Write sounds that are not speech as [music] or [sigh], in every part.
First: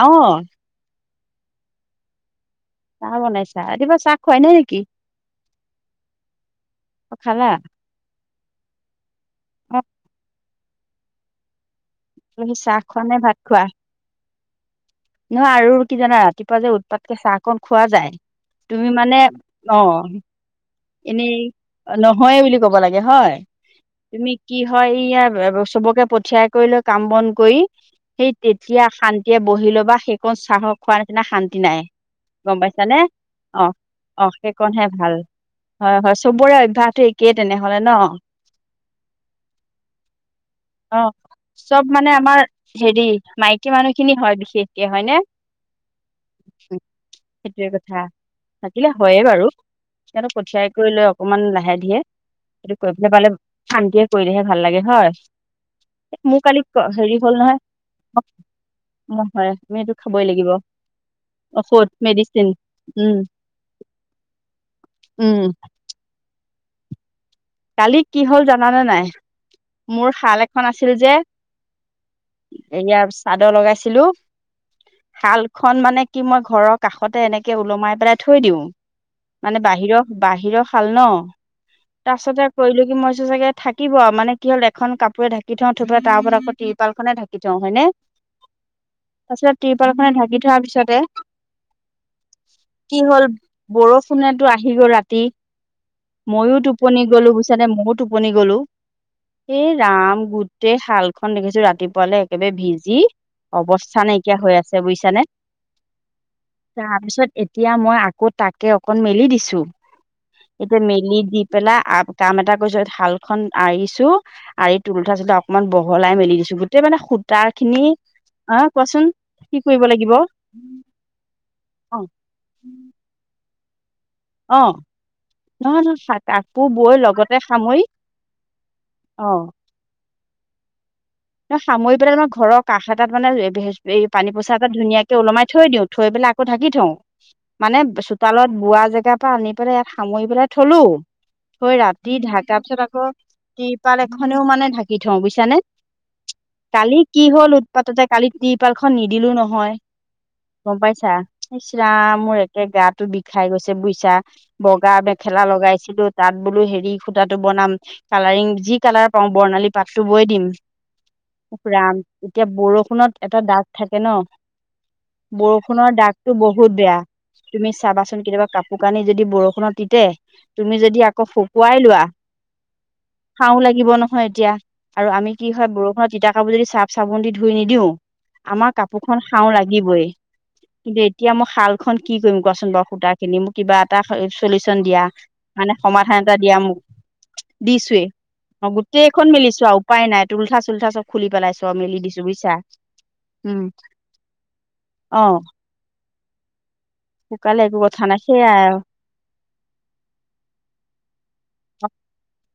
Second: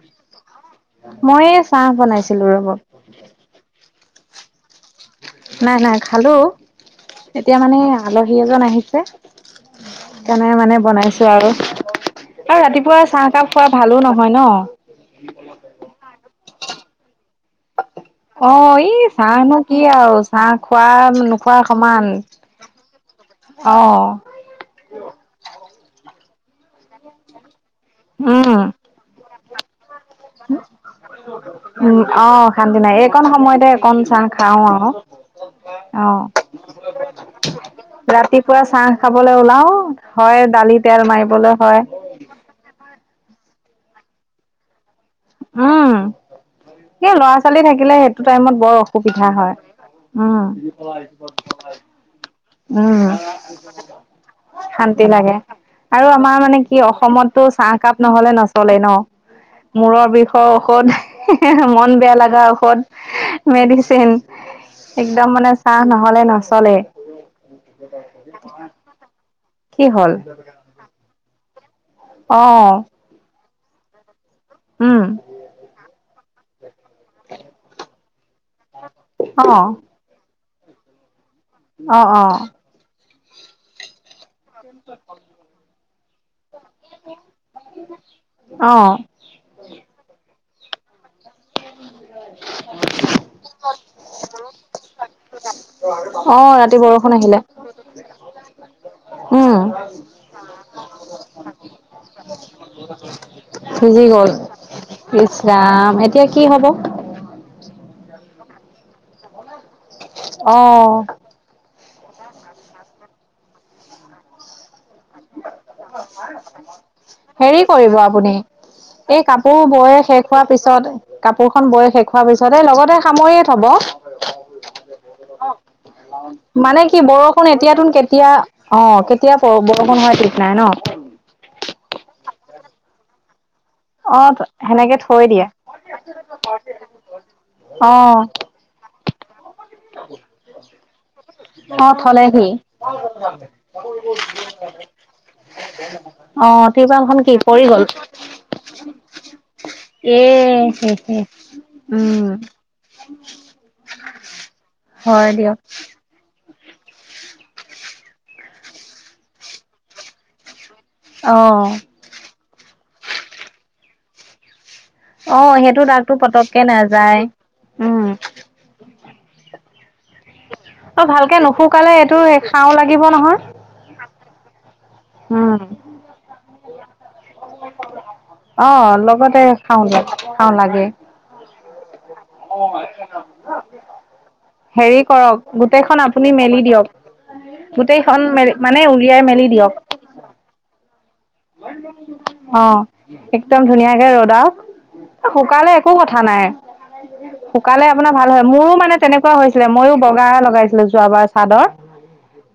আঅ মইয়ে চাহ বনাইছো। চাহ বনাইছা ৰাতিপুৱা চাহ খুৱাই নাই নেকি? নাই নাই খালো, অ খালা এতিয়া মানে আলহী এজন আহিছে। অ সকাৰণে মানে বনাইছো আৰু। আলহী আৰু চাহ খোৱা ৰাতিপুৱা নে ভাত চাহকাপ খোৱা ভালো নহয় ন। নহয় আৰু কি জানা ৰাতিপুৱা যে উৎপাতকে চাহকন খোৱা যায়। অ ই তুমি মানে চাহনো কি অ আৰু চাহ খোৱা এনেই নোখোৱা সমান নহয়ে বুলি ক'ব লাগে হয়। অ তুমি কি হয় ইয় চবকে পঠিয়াই কৰি লৈ কাম বন কৰি। সেই উম তেতিয়া শান্তিয়ে বহি লব সেইকণ চাহৰ খোৱা নিচিনা শান্তি নাই উম অ গম পাইছা শান্তি নাই এইকণ সময়তে অকণ চান খাও আহ। ভাল হয় অ হয় চবৰে অভ্যাসটো একেই তেনেহলে ন ৰাতিপুৱা চাহ খাবলৈ ওলাও হয় দালিতে অ মাৰিবলৈ হয় চব মানে আমাৰ হেৰি মাইকী মানুহ খিনি হয় বিশেষকে হয় নে। উম। স ল'ৰা ছোৱালী সেইটোৱে থাকিলে কথা সেইটো টাইমত বৰ থাকিলে হয়ে অসুবিধা বাৰু হয়। উ। সিহঁতক অঁ। পঠিয়াই কৰি লৈ অকমান লাহে ধীৰে এইটো কৰি উম পেলাই পালে শান্তিয়ে কৰিলেহে ভাল শান্তি হয় লাগে। আৰু আমাৰ মোৰ মানে কালি কি হেৰি হ'ল অসমতো নহয় চাহকাপ নহলে নচলে ন হয় আমি এইটো মূৰৰ। খাবই বিষৰ লাগিব ঔষধ, ঔষধ মন বেয়া লগা মেডিচিন ঔষধ, উম মেডিচিন একদম মানে চাঁহ নহলে নচলে কালি কি হল জানানে নাই কি মোৰ হ'ল শাল এখন আছিল যে। অ এয়াৰ চাদৰ লগাইছিলো উম শাল খন মানে কি মই ঘৰত কাষতে এনেকে ওলমাই পেলাই থৈ দিওঁ অ মানে বাহিৰৰ বাহিৰৰ সাল নহঁ। অ তাৰ অ পাছতে কৰিলো কি মইছো চাগে থাকিব মানে কি হ'ল এখন কাপোৰে ঢাকি থওঁ। থৈ তাৰ ওপৰত আকৌ তিৰপাল খনে ঢাকি থওঁ হয়নে। অ তাৰপিছতে পালখনে ঢাকি থোৱাৰ পিছতে কি হ'ল বৰষুণেতো আহি গল ৰাতি, অ ময়ো ৰাতি টোপনি বৰষুণ গ'লো আহিলে বুইছা নে মইও টোপনি গ'লো উম এইহ ৰাম গুটে গোতেই শালখন দেখিছো ৰাতিপুৱালৈ একেবাৰে ভিজি অৱস্থা ভিজি গল নাইকিয়া হৈ আছে বুজিছানে। ইচ ৰাম এতিয়া কি হব তাৰপিছত এতিয়া মই আকৌ তাকে অকণ মেলি দিছো। অ এতিয়া মেলি দি পেলাই কাম এটা কৰিছো শালখন আৰিছো, আৰি তুলথা চোলথা অকমান বহলাই মেলি দিছো। গোটেই মানে সূতা হেৰি খিনি, কৰিব আপুনি অ কোৱাচোন কি কৰিব লাগিব? তাৰ পিছত কাপোৰ খন বৈ অ শেষ হোৱাৰ পিছত এই লগতে সামৰি থব। অহ মানে কি লগতে বৰষুণ সামৰি এতিয়াতোন কেতিয়া অ কেতিয়া বৰষুণ হয়। নাই ন'? ন 'সামৰি পেলাই ন' ঘৰৰ কাষ এটাত মানে ৰেডি হৈছোঁ। এই অ পানী পইচা এটা সেনেকে ধুনীয়াকে দিয়ে ওলমাই থৈ দিও থৈ পেলাই আকৌ ঢাকি থওঁ। মানে অ চোতালত বোৱা জেগাৰ পৰা আনি পেলাই ইয়াত সামৰি পেলাই থলো হয়, অ ৰাতি থলেহি ঢাকাৰ পিছত আকৌ তিৰপাল এখনেও মানে ঢাকি থওঁ বুইছানে। অ কালি তিৰপালখন কি হল পৰি গল উৎপাততে কালি তিৰপালখন নিদিলো নহয় এ গম পাইছা ইচৰাম উম মোৰ একে গাটো বিষাই গৈছে বুইছা বগা মেখে হয় খেলা দিয়ক লগাইছিলোঁ তাত বোলো হেৰি খুটাটো বনাম কালাৰিং যি কালাৰ পাওঁ বৰ্ণালী পাতটো বৈ দিম। অ উফ, ৰাম এতিয়া বৰষুণত এটা দাগ থাকে নহ অ সেইটো বৰষুণৰ দাগটো পতককে বহুত বেয়া নাযায় তুমি উম চাবাচোন কেতিয়াবা কাপোৰ কানি যদি বৰষুণত তিতে তুমি যদি অ আকৌ ভালকে শুকুৱাই নুশুকালে লোৱা এইটো খাও লাগিব নহয় খাও লাগিব নহয় এতিয়া আৰু আমি কি উম হয় বৰষ তিতা কাপোৰ যদি ছাৰ্ফ -চাবোন দি ধুই নিদিও অ আমাৰ কাপোৰখন লগতে খাও লাগিবই। খাও লাগে কিন্তু এতিয়া মই শাল খন কি কৰিম কোৱাচোন বাৰু সূতা খিনি মোৰ কিবা এটা চলি চন হেৰি দিয়া কৰক মানে গোটেইখন সমাধান আপুনি এটা দিয়া মেলি মোক। দিয়ক দিছোৱে গোটেইখন মেলি মানে উলিয়াই অ'গোটেইখন মেলি মেলিছো দিয়ক আৰু উপায় নাই তুলঠা টোলঠা চব খুলি পেলাই চব মেলি দিছো বুইছা অ একদম উম। ধুনীয়াকে ৰ'দাওক অ শুকালে একো কথা নাই। একো শুকালে কথা আপোনাৰ নাই ভাল হয় সেইয়াই মোৰো আৰু মানে তেনেকুৱা ছিল ময়ো বগা লগাইছিলো যোৱাবাৰ চাদৰ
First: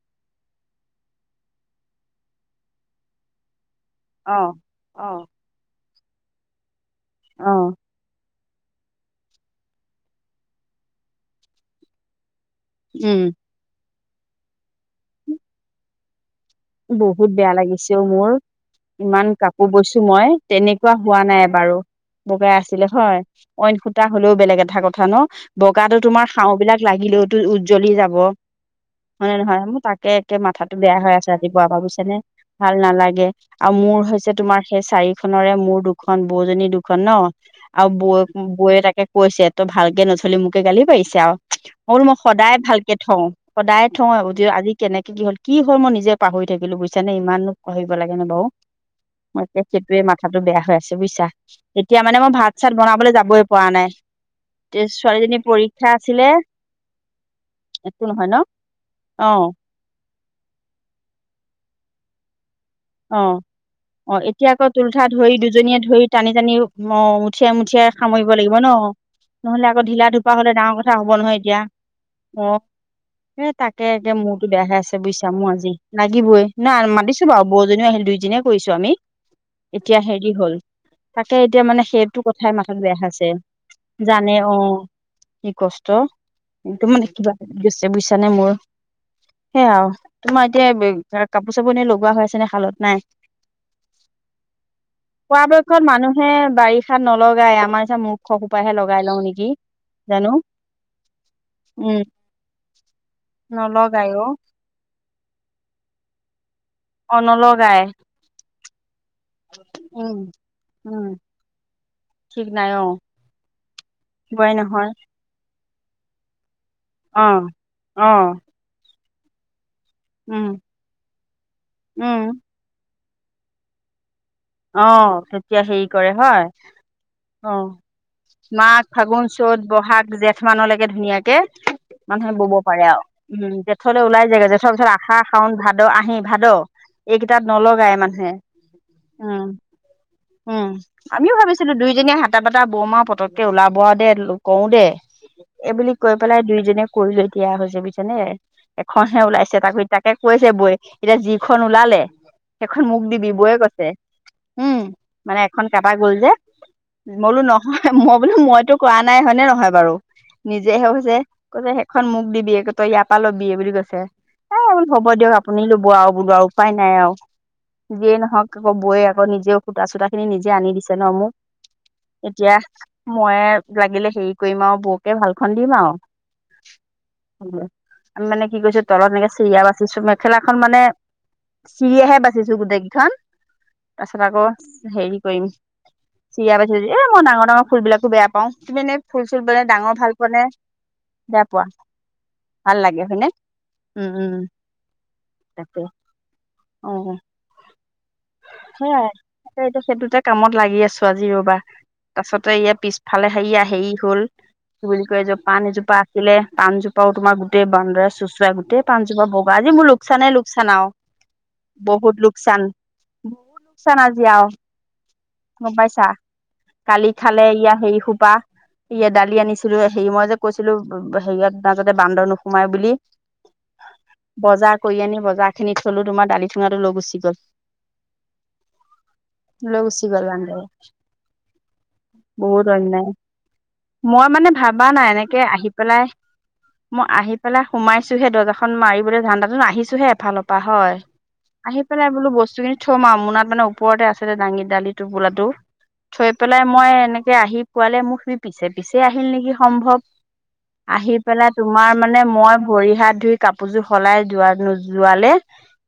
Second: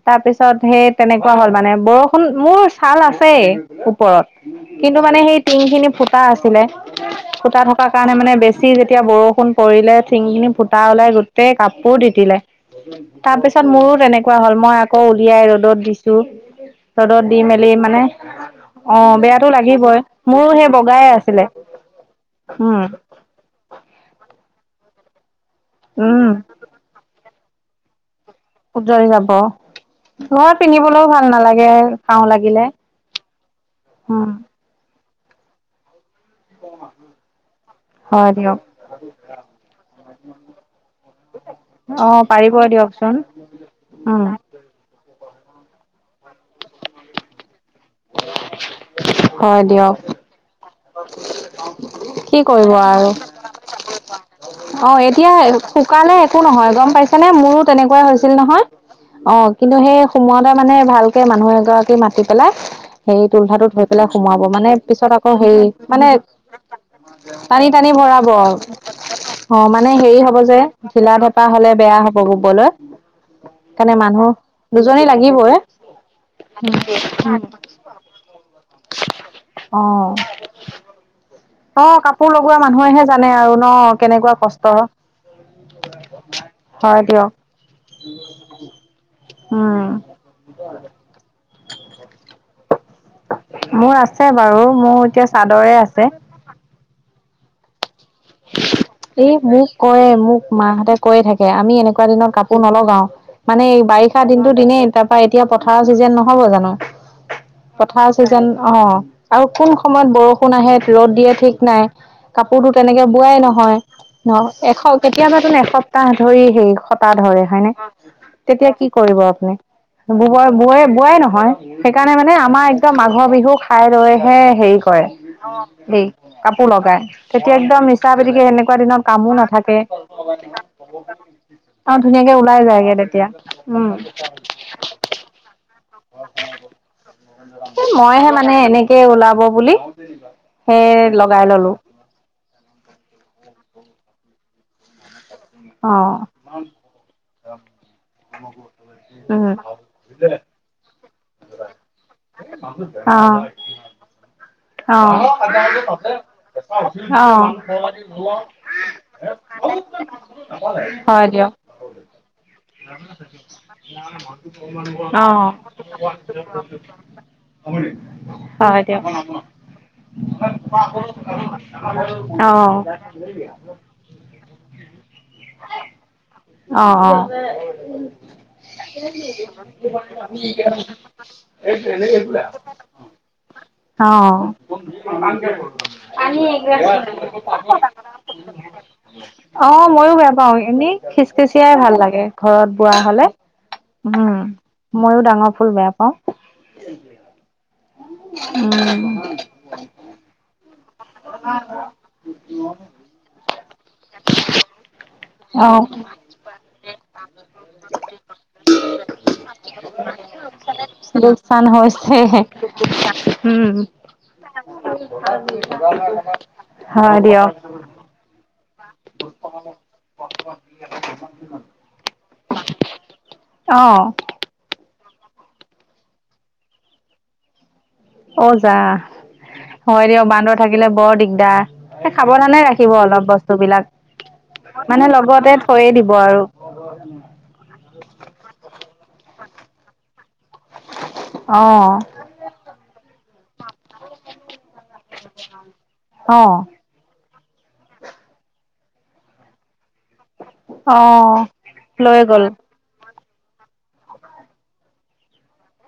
তাৰ পিছত সেই তেনেকুৱা হ'ল মানে বৰষুণ মোৰ ছাল আছেই ওপৰত অ কিন্তু অ মানে সেই টিং খিনি ফুটা আছিলে অ ফুটা থকাৰ কাৰণে মানে বেছি চি যেতিয়া বৰষুণ পৰিলে টিংখিনি ফুটা ওলাই গোটেই কাপোৰ তিতিলে। উম তাৰ পিছত মোৰো তেনেকুৱা হ'ল মই আকৌ উলিয়াই ৰ'দত দিছো ৰ'দত বহুত দি বেয়া মেলি লাগিছে মানে অ' মোৰ। অ' ইমান বেয়াটো কাপোৰ লাগিবই বৈছো মই মোৰো সেই তেনেকুৱা বগাই হোৱা নাই আছিলে। এবাৰু। বগাই উম, আছিলে হয় অইন সোতা হলেও বেলেগ এটা কথা -কথা ন' বগাতো তোমাৰ উম, হাও বিলাক লাগিলেওতো উজ্জ্বলি যাব। উজৰি যাব। হয় নে নহয় মোৰ তাকে একে ঘৰত মাথাটো বেয়া পিন্ধিবলৈও হৈ ভাল আছে। বা নালাগে ভাবিছা নে খাওঁ লাগিলে। ভাল নালাগে আৰু মোৰ উম, হৈছে তোমাৰ সেই চাৰি খনেৰে মোৰ দু দুখন বৌজনী দুখন ন' আৰু বৌ হয় দিয়ক। -বৌয়ে তাকে কৈছে তই ভালকে নথলি মোকে গালি পাৰি পাৰিছে আও, মই বোলো অ' পাৰিব সদায় ভালকে দিয়কচোন। থওঁ সদায় থওঁ উম, আজি কেনেকে কি হ'ল কি হল মই নিজে পাহৰি থাকিলো বুইছানে ইমাননো পাহৰিব লাগে নে বাৰু। মই একে হয় দিয়ক সেইটোৱে মাথাটো বেয়া হৈ আছে বুইছা এতিয়া মানে মই কি ভাত- চাত বনাবলে যাবই পৰা নাই। অহ, এতিয়া ছোৱালীজনীৰ পৰীক্ষা শুকালে আছিলে একো নহয় গম পাইছা নে মোৰো একো তেনেকুৱাই হৈছিল ন? নহয়। অহ, অ', কিন্তু সেই সুমুৱাওতে মানে ভালকে মানুহ এগৰাকী মাতি পেলাই সেই অ', তুলঠাটো থৈ পেলাই অ', সোমোৱাব এতিয়া আকৌ মানে তুলঠা পিছত আকৌ ধৰি হে দুজনীয়ে ধৰি মানে টানি টানি অ', টানি- মুঠিয়াই টানি মুঠিয়াই টানি ভৰাব। সামৰিব লাগিব ন? অহ, নহ'লে আকৌ মানে ঢিলা হেৰি ঢুপা হব হ'লে যে ডাঙৰ কথা হ'ব ঢিলা নহয় ধেপা এতিয়া। হলে বেয়া হব অ', বুবলৈ। এ' তাকে মূৰতো বেয়াহে আছে বুইচা মোৰ লাগিবই আজি লাগিবয়ে নহ মাতিছো বাৰু ব বৌজনিও আহিল দুই জনিয়ে কৰিছো আমি অ এতিয়া হেৰি হল তেতিয়া মানে অ সেইটো কাপোৰ কথাই লগোৱা মাথাত বেয়া মানুহেহে হৈ আছে জানে আৰু ন জানে কেনেকুৱা কষ্ট অ', কি কষ্ট একদম হয় মানে দিয়ক কিবা লাগি গৈছে বুইছা নে মোৰ। সেয়া উম আৰু তোমাৰ এতিয়া কাপোৰ- চাপোৰ এনেই লগোৱা হৈ আছে নে শালত? নাই মোৰ আছে বাৰু মোৰ এতিয়া চাদৰে পৰাপক্ষত আছে মানুহে বাৰিষাত নল লগাই আমাৰ নিচিনা মূৰ্খ সোপাহে লগাই। লওঁ এই নেকি মোক কয় জানো মোক মাহঁতে কৈয়ে থাকে আমি উম এনেকুৱা দিনৰ কাপোৰ নলগাও মানে এই বাৰ নলগাই বাৰিষা অ দিনটো দিনেই তাৰ পা এতিয়া পথাৰৰ চিজেন নহ'ব জানো। অহ, নলগাই। পথাৰ চিজন অ আৰু কোন সময়ত উম বৰষুণ আহে উম ৰ'দ দিয়ে ঠিক নাই ঠিক নাই কাপোৰতো অ তেনেকে পোৱাই নহয় ন বোৱাই এশ নহয় কেতিয়াবা তোন এসপ্তাহ ধৰি হেই খটা অ ধৰে হয়নে অ তেতিয়া কি কৰিব আপুনি বো উম বো বোৱাই নহয় সেইকাৰণে উম মানে আমাৰ একদম মাঘৰ বিহু খাই লৈ অহ তেতিয়া হেৰি কৰে হয় কাপোৰ লগাই তেতিয়া অ একদম মিছা পিতিকে এনেকুৱা মাঘ দিনত ফাগুন কামো চ'ত নাথাকে বহাগ জেঠ মানলৈকে ধুনীয়াকে অ ধুনীয়াকে মানুহে বব ওলাই পাৰে যায়গে আও তেতিয়া উম জেঠলৈ ওলাই যায়গে জেঠৰ পিছত আহাৰ শাউন ভাদ ভাদ আহি ভাদ এইকেইটাত এ নলগাই মইহে মানুহে মানে এনেকে ওলাব উম বুলি উম সেই আমিও লগাই ললো ভাবিছিলো দুইজনীয়ে হাতা বাতটা বৌমা পটকে ওলাব বোৱা দে কওঁ দে অ এইবুলি কৈ পেলাই দুইজনীয়ে কৰিলে দিয়া হৈছে বুইছ নে এখনহে উম ওলাইছে তাক তাকে কৈছে বৌয়ে এতিয়া যিখন ওলালে সেইখন মোক অ দিবি বৌয়ে কৈছে উম [inaudible] অ মানে এখন কাটা গ'ল যে মই বোলো নহয় অ নিজে হে হৈছে হয় দিয়ক কৈছে সেইখন মোক দিবি তই ইয়াৰ পৰা ল'বি বুলি কৈছে এ বোলো হ'ব অ দিয়ক আপুনি ল'ব আও বোলো আৰু উপায় নাই আও হয় গৈ দিয়ক অ আকৌ নিজে সুতা চুতা খিনি নিজে আনি দিছে ন মোক এতিয়া মই লাগিলে হে কৰি মা আৰু বৌকে ভালখন দিম আৰু অ অ আমি মানে কি কৈছো তলত এনেকে চিৰিয়া বাচিছো মেখেলাখন মানে চিৰিয়ে হে বাচিছো গোটেই কেইখন অ তাৰপিছত আকৌ হেৰি কৰিম পানী চিৰিয়া এগিলাচ বাচিছো এ মই ডাঙৰ ডাঙৰ ফুল বিলাকো বেয়া পাওঁ তুমি এনে ফুল চুল মানে অ ডাঙৰ ভাল মইয়ো পোৱা বেয়া নে পাও এনেই বেয়া পোৱা খিচখিচিয়াই ভাল লাগে ঘৰত ভাল বোৱা লাগে হলে হয়নে? উম মইও ডাঙৰ ফুল তাকে বেয়া পাও অ উম এয়া সেইটো ক্ষেত্ৰতে কামত লাগি আছো আজি ৰবা তাছতে ইয়া পিছফালে হেৰি আহে হল কি বুলি কয় যে পাণ অ এজোপা আছিলে পাণজোপাও তোমাৰ গোটেই বান্দৰে চোচৰাই গোটেই পাণজোপা বগা আজি মোৰ লোকচানে লোক লোকচান হৈছে লোকচান বহুত উম লোকচান আজি আও গম পাইছা কালি হয় খালে দিয়ক ইয়া হেৰি সোপা ইয়া দালি আনিছিলো হেই মই যে কৈছিলো হেৰিয়াত মাজতে বান্দৰ নোসোমাই বুলি অ বজাৰ কৰি আনি বজাৰ খিনি থলো তোমাৰ দালি থুঙাটো লৈ গুচি গ'ল অ যা লৈ গুচি হয় গ'ল দিয়ক বান্দৰ বান্দৰে থাকিলে বৰ দিগদাৰ সাৱধানে বহুত ৰাখিব অন্যায় অলপ বস্তু বিলাক মই মানে ভাবা নাই মানে এনেকে লগতে আহি থৈয়ে পেলাই দিব আৰু মই আহি পেলাই সোমাইছোহে দৰ্জাখন মাৰি বোলে ধান্দাতো আহিছোহে এফালৰ পৰা হয় অ আহি পেলাই বোলো বস্তুখিনি মুনাত মানে ওপৰতে আছিলে দাঙি দালি টোপুলাটো থৈ অ পেলাই মই এনে কে আহি পোৱালে মোক সি পিছে পিছে আহিল নেকি সম্ভৱ অ আহি পেলাই তোমাৰ লৈ মানে গ'ল মই ভৰি হাত ধুই কাপোৰযোৰ সলাই যোৱা নো যোৱালে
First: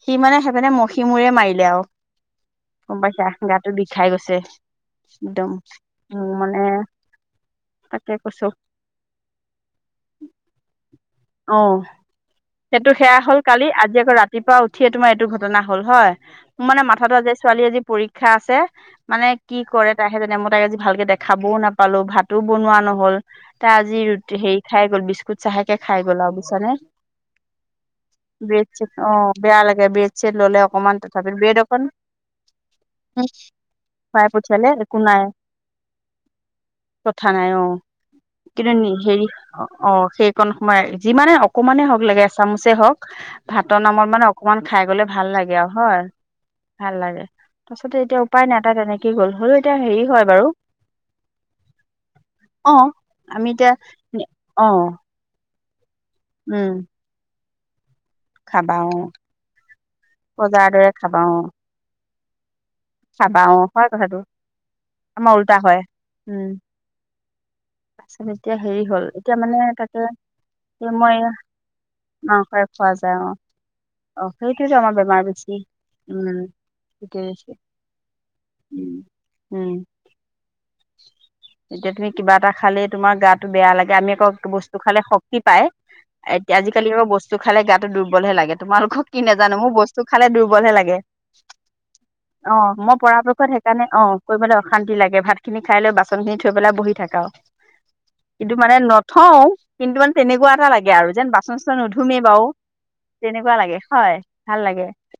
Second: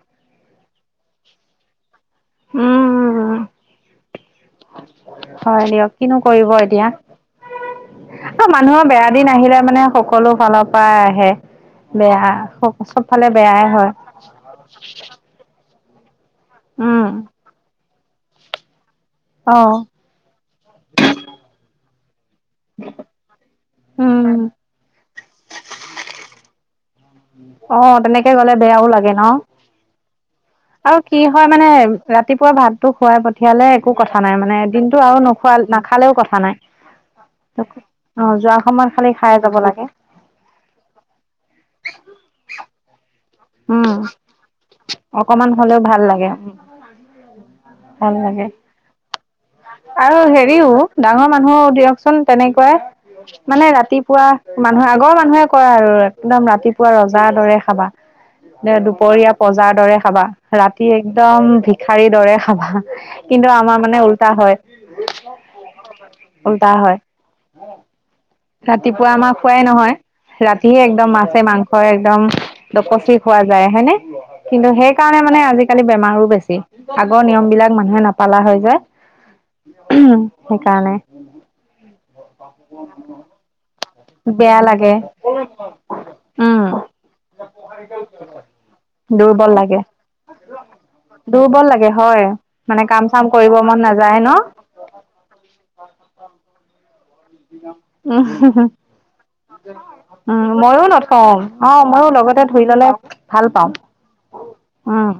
সি মানে সেইপিনে মখি মূৰে মাৰিলে আও গম পাইছা উম গাটো বিষাই গৈছে একদম হয় দিয়ক উ কিনো কৰিব মানে এতিয়া তাকে কৈছো অ মানুহৰ বেয়া দিন আহিলে মানে সকলো ফালৰ পৰাই আহে অ বেয়া সেইটো চব সেয়া ফালে হল বেয়াই কালি হয় আজি আকৌ ৰাতিপুৱা উঠিয়ে তোমাৰ এইটো ঘটনা হ'ল হয় মানে উম মাথাটো আজি যে ছোৱালী আজি পৰীক্ষা আছে মানে অ কি কৰে তাইহে জানে মই তাইক আজি ভালকে দেখাবও নাপালো ভাতো বনোৱা নহল তাই আজি উম ৰুটি হেৰি খাই গ'ল বিস্কুট চাহেকে খাই গ'ল আৰু বুইছানে, অ তেনেকে গলে ব্ৰেড বেয়াও চেড অ লাগে ন, বেয়া লাগে ব্ৰেড চেড ললে অকমান আৰু কি তথাপি হয় ব্ৰেড মানে অকন ৰাতিপুৱা ভাতটো খুৱাই পঠিয়ালে একো কথা খুৱাই নাই মানে পঠিয়ালে একো দিনটো আৰু নাই নোখোৱাল নাখালেও কথা নাই কথা নাই অ যোৱা কিন্তু সময়ত খালি হেৰি খাই যাব লাগে অ সেইকণ সময় যিমানে অকমানে হক লাগে এচামুচে হওঁক ভাতৰ উম নামৰ মানে অকমান খাই গলে ভাল অকমান লাগে আৰু হলেও ভাল হয় লাগে ভাল লাগে তাৰপিছতে ভাল এতিয়া লাগে উপায় নাই এটা তেনেকে আৰু হেৰিও ডাঙৰ মানুহ দিয়কচোন অ তেনেকুৱাই আমি মানে এতিয়া ৰাতিপুৱা অ মানুহে আগৰ মানুহে কৰে আৰু একদম উম ৰাতিপুৱা ৰজাৰ দৰে খাবা খাবা অ দুপৰীয়া পজাৰ দৰে খাবা বজাৰৰ দৰে ৰাতি একদম ভিখাৰীৰ দৰে খাবা চাবা কিন্তু অ আমাৰ হয় মানে কথাটো উল্টা হয় আমাৰ উল্টা হয় উল্টা হয় তাছত এতিয়া হেৰি হ'ল এতিয়া মানে তাকে ৰাতিয়ে একদম মাছে মাংস একদম মাংসৰে খোৱা দকচি যায় অ খোৱা যায় হয়নে অ কিন্তু সেইটোতো আমাৰ সেইকাৰণে বেমাৰ মানে নে বেছি আজিকালি বেমাৰো উম বেছি সেইটোৱে আগৰ নিয়ম বেছি বিলাক মা মানুহে নাপালা হৈ যায় উম উম সেইকাৰ এতিয়া তুমি কিবা এটা খালে তোমাৰ গাটো বেয়া লাগে আমি আকৌ বেয়া বস্তু লাগে খালে শক্তি পায় এতিয়া উম আজিকালি আৰু বস্তু খালে গাতো দুৰ্বলহে লাগে তোমালোকৰ কি দুৰ্বল নাজানো মোৰ লাগে বস্তু খালে দুৰ্বলহে লাগে দুৰ্বল লাগে হয় অ মানে মই কাম চাম পৰাপক্ষত কৰিব মন সেইকাৰণে অ নাযায় ন কৰিবলৈ অশান্তি লাগে ভাত সেইখিনি খাই লৈ বাচন খিনি লৈ পেলাই বহি থাক উ হ হ নথও কিন্তু মানে উ তেনেকুৱা এটা ময়ো লাগে আৰু যেন নথওঁ বাচন অ চাচন ময়ো নুধুমেই বাৰু লগতে ধুই ললে ভাল তেনেকুৱা পাওঁ লাগে হয় ভাল লাগে উম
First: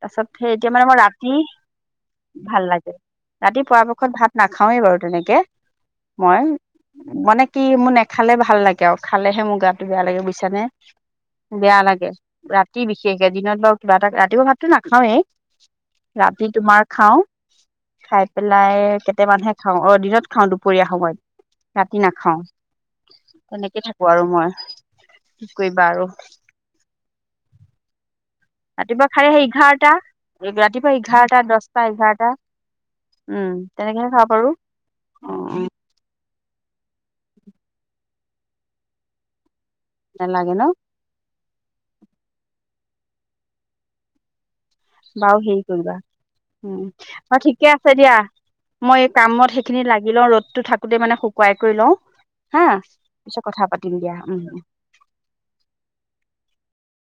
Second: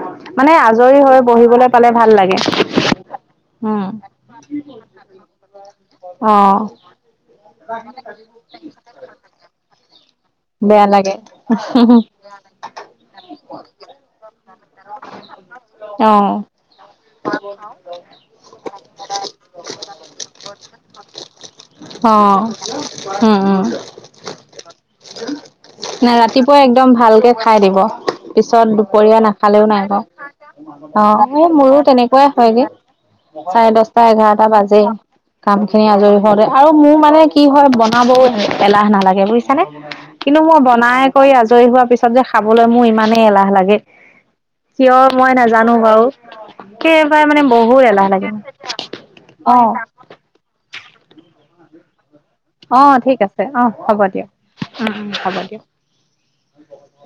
তাৰপাছত সেই মানে এতিয়া মই আজৰি হৈ ৰাতি বহিবলৈ পালে ভাল লাগে ভাল লাগে ৰাতি উম পৰাপক্ষত ভাত না নাখাওঁৱে বাৰু তেনেকে অ মই মানে কি মোৰ নেখালে ভাল ভাল লাগে আৰু খালেহে মোৰ গাটো বেয়া লাগে বুজিছা নে বেয়া লাগে বেয়া লাগে ৰাতি বিশেষে দিনত বাৰু কিবা এটা ৰাতিপুৱা ভাতটো নাখাওঁৱেই অ ৰাতি তোমাৰ খাওঁ খাই পেলাই হে খাওঁ অ দিনত খাওঁ দুপৰীয়া সময়ত ৰাতি অ নাখাওঁ উম উম তেনেকে থাকো আৰু মই কি কৰিবা আৰু নাই ৰাতিপুৱাই একদম ভালকে খাই দিব। পিছত ৰাতিপুৱা দুপৰীয়া খাই সেই নাখালেও নাই এঘাৰটা বাওঁ ৰাতিপুৱা এঘাৰটা অ মোৰো দহটা এঘাৰটা তেনেকুৱাই হয়গে উম চাৰে দহটা তেনেকেহে খাব এঘাৰটা পাৰো বাজে অ কাম খিনি আজৰি হোৱালে আৰু মোৰ মানে কি হয় বনাবও এলাহ নালাগে বুজিছানে কিন্তু নালাগে মই ন বনাই কৰি আজৰি আজৰি হোৱাৰ পিছত যে খাবলৈ মোৰ ইমানেই এলাহ লাগে কিয় বাৰু মই হেৰি নাজানো কৰিবা বাৰু উম একেবাৰে অহঁ মানে ঠিকে বহুত আছে এলাহ দিয়া লাগে মই এই কামত অ সেইখিনি লাগি লওঁ ৰ'দটো থাকোঁতে মানে কৰি লওঁ হাঁ তাৰ অ ঠিক পিছত আছে কথা অ পাতিম হ'ব দিয়া দিয়ক উম উম হ'ব দিয়ক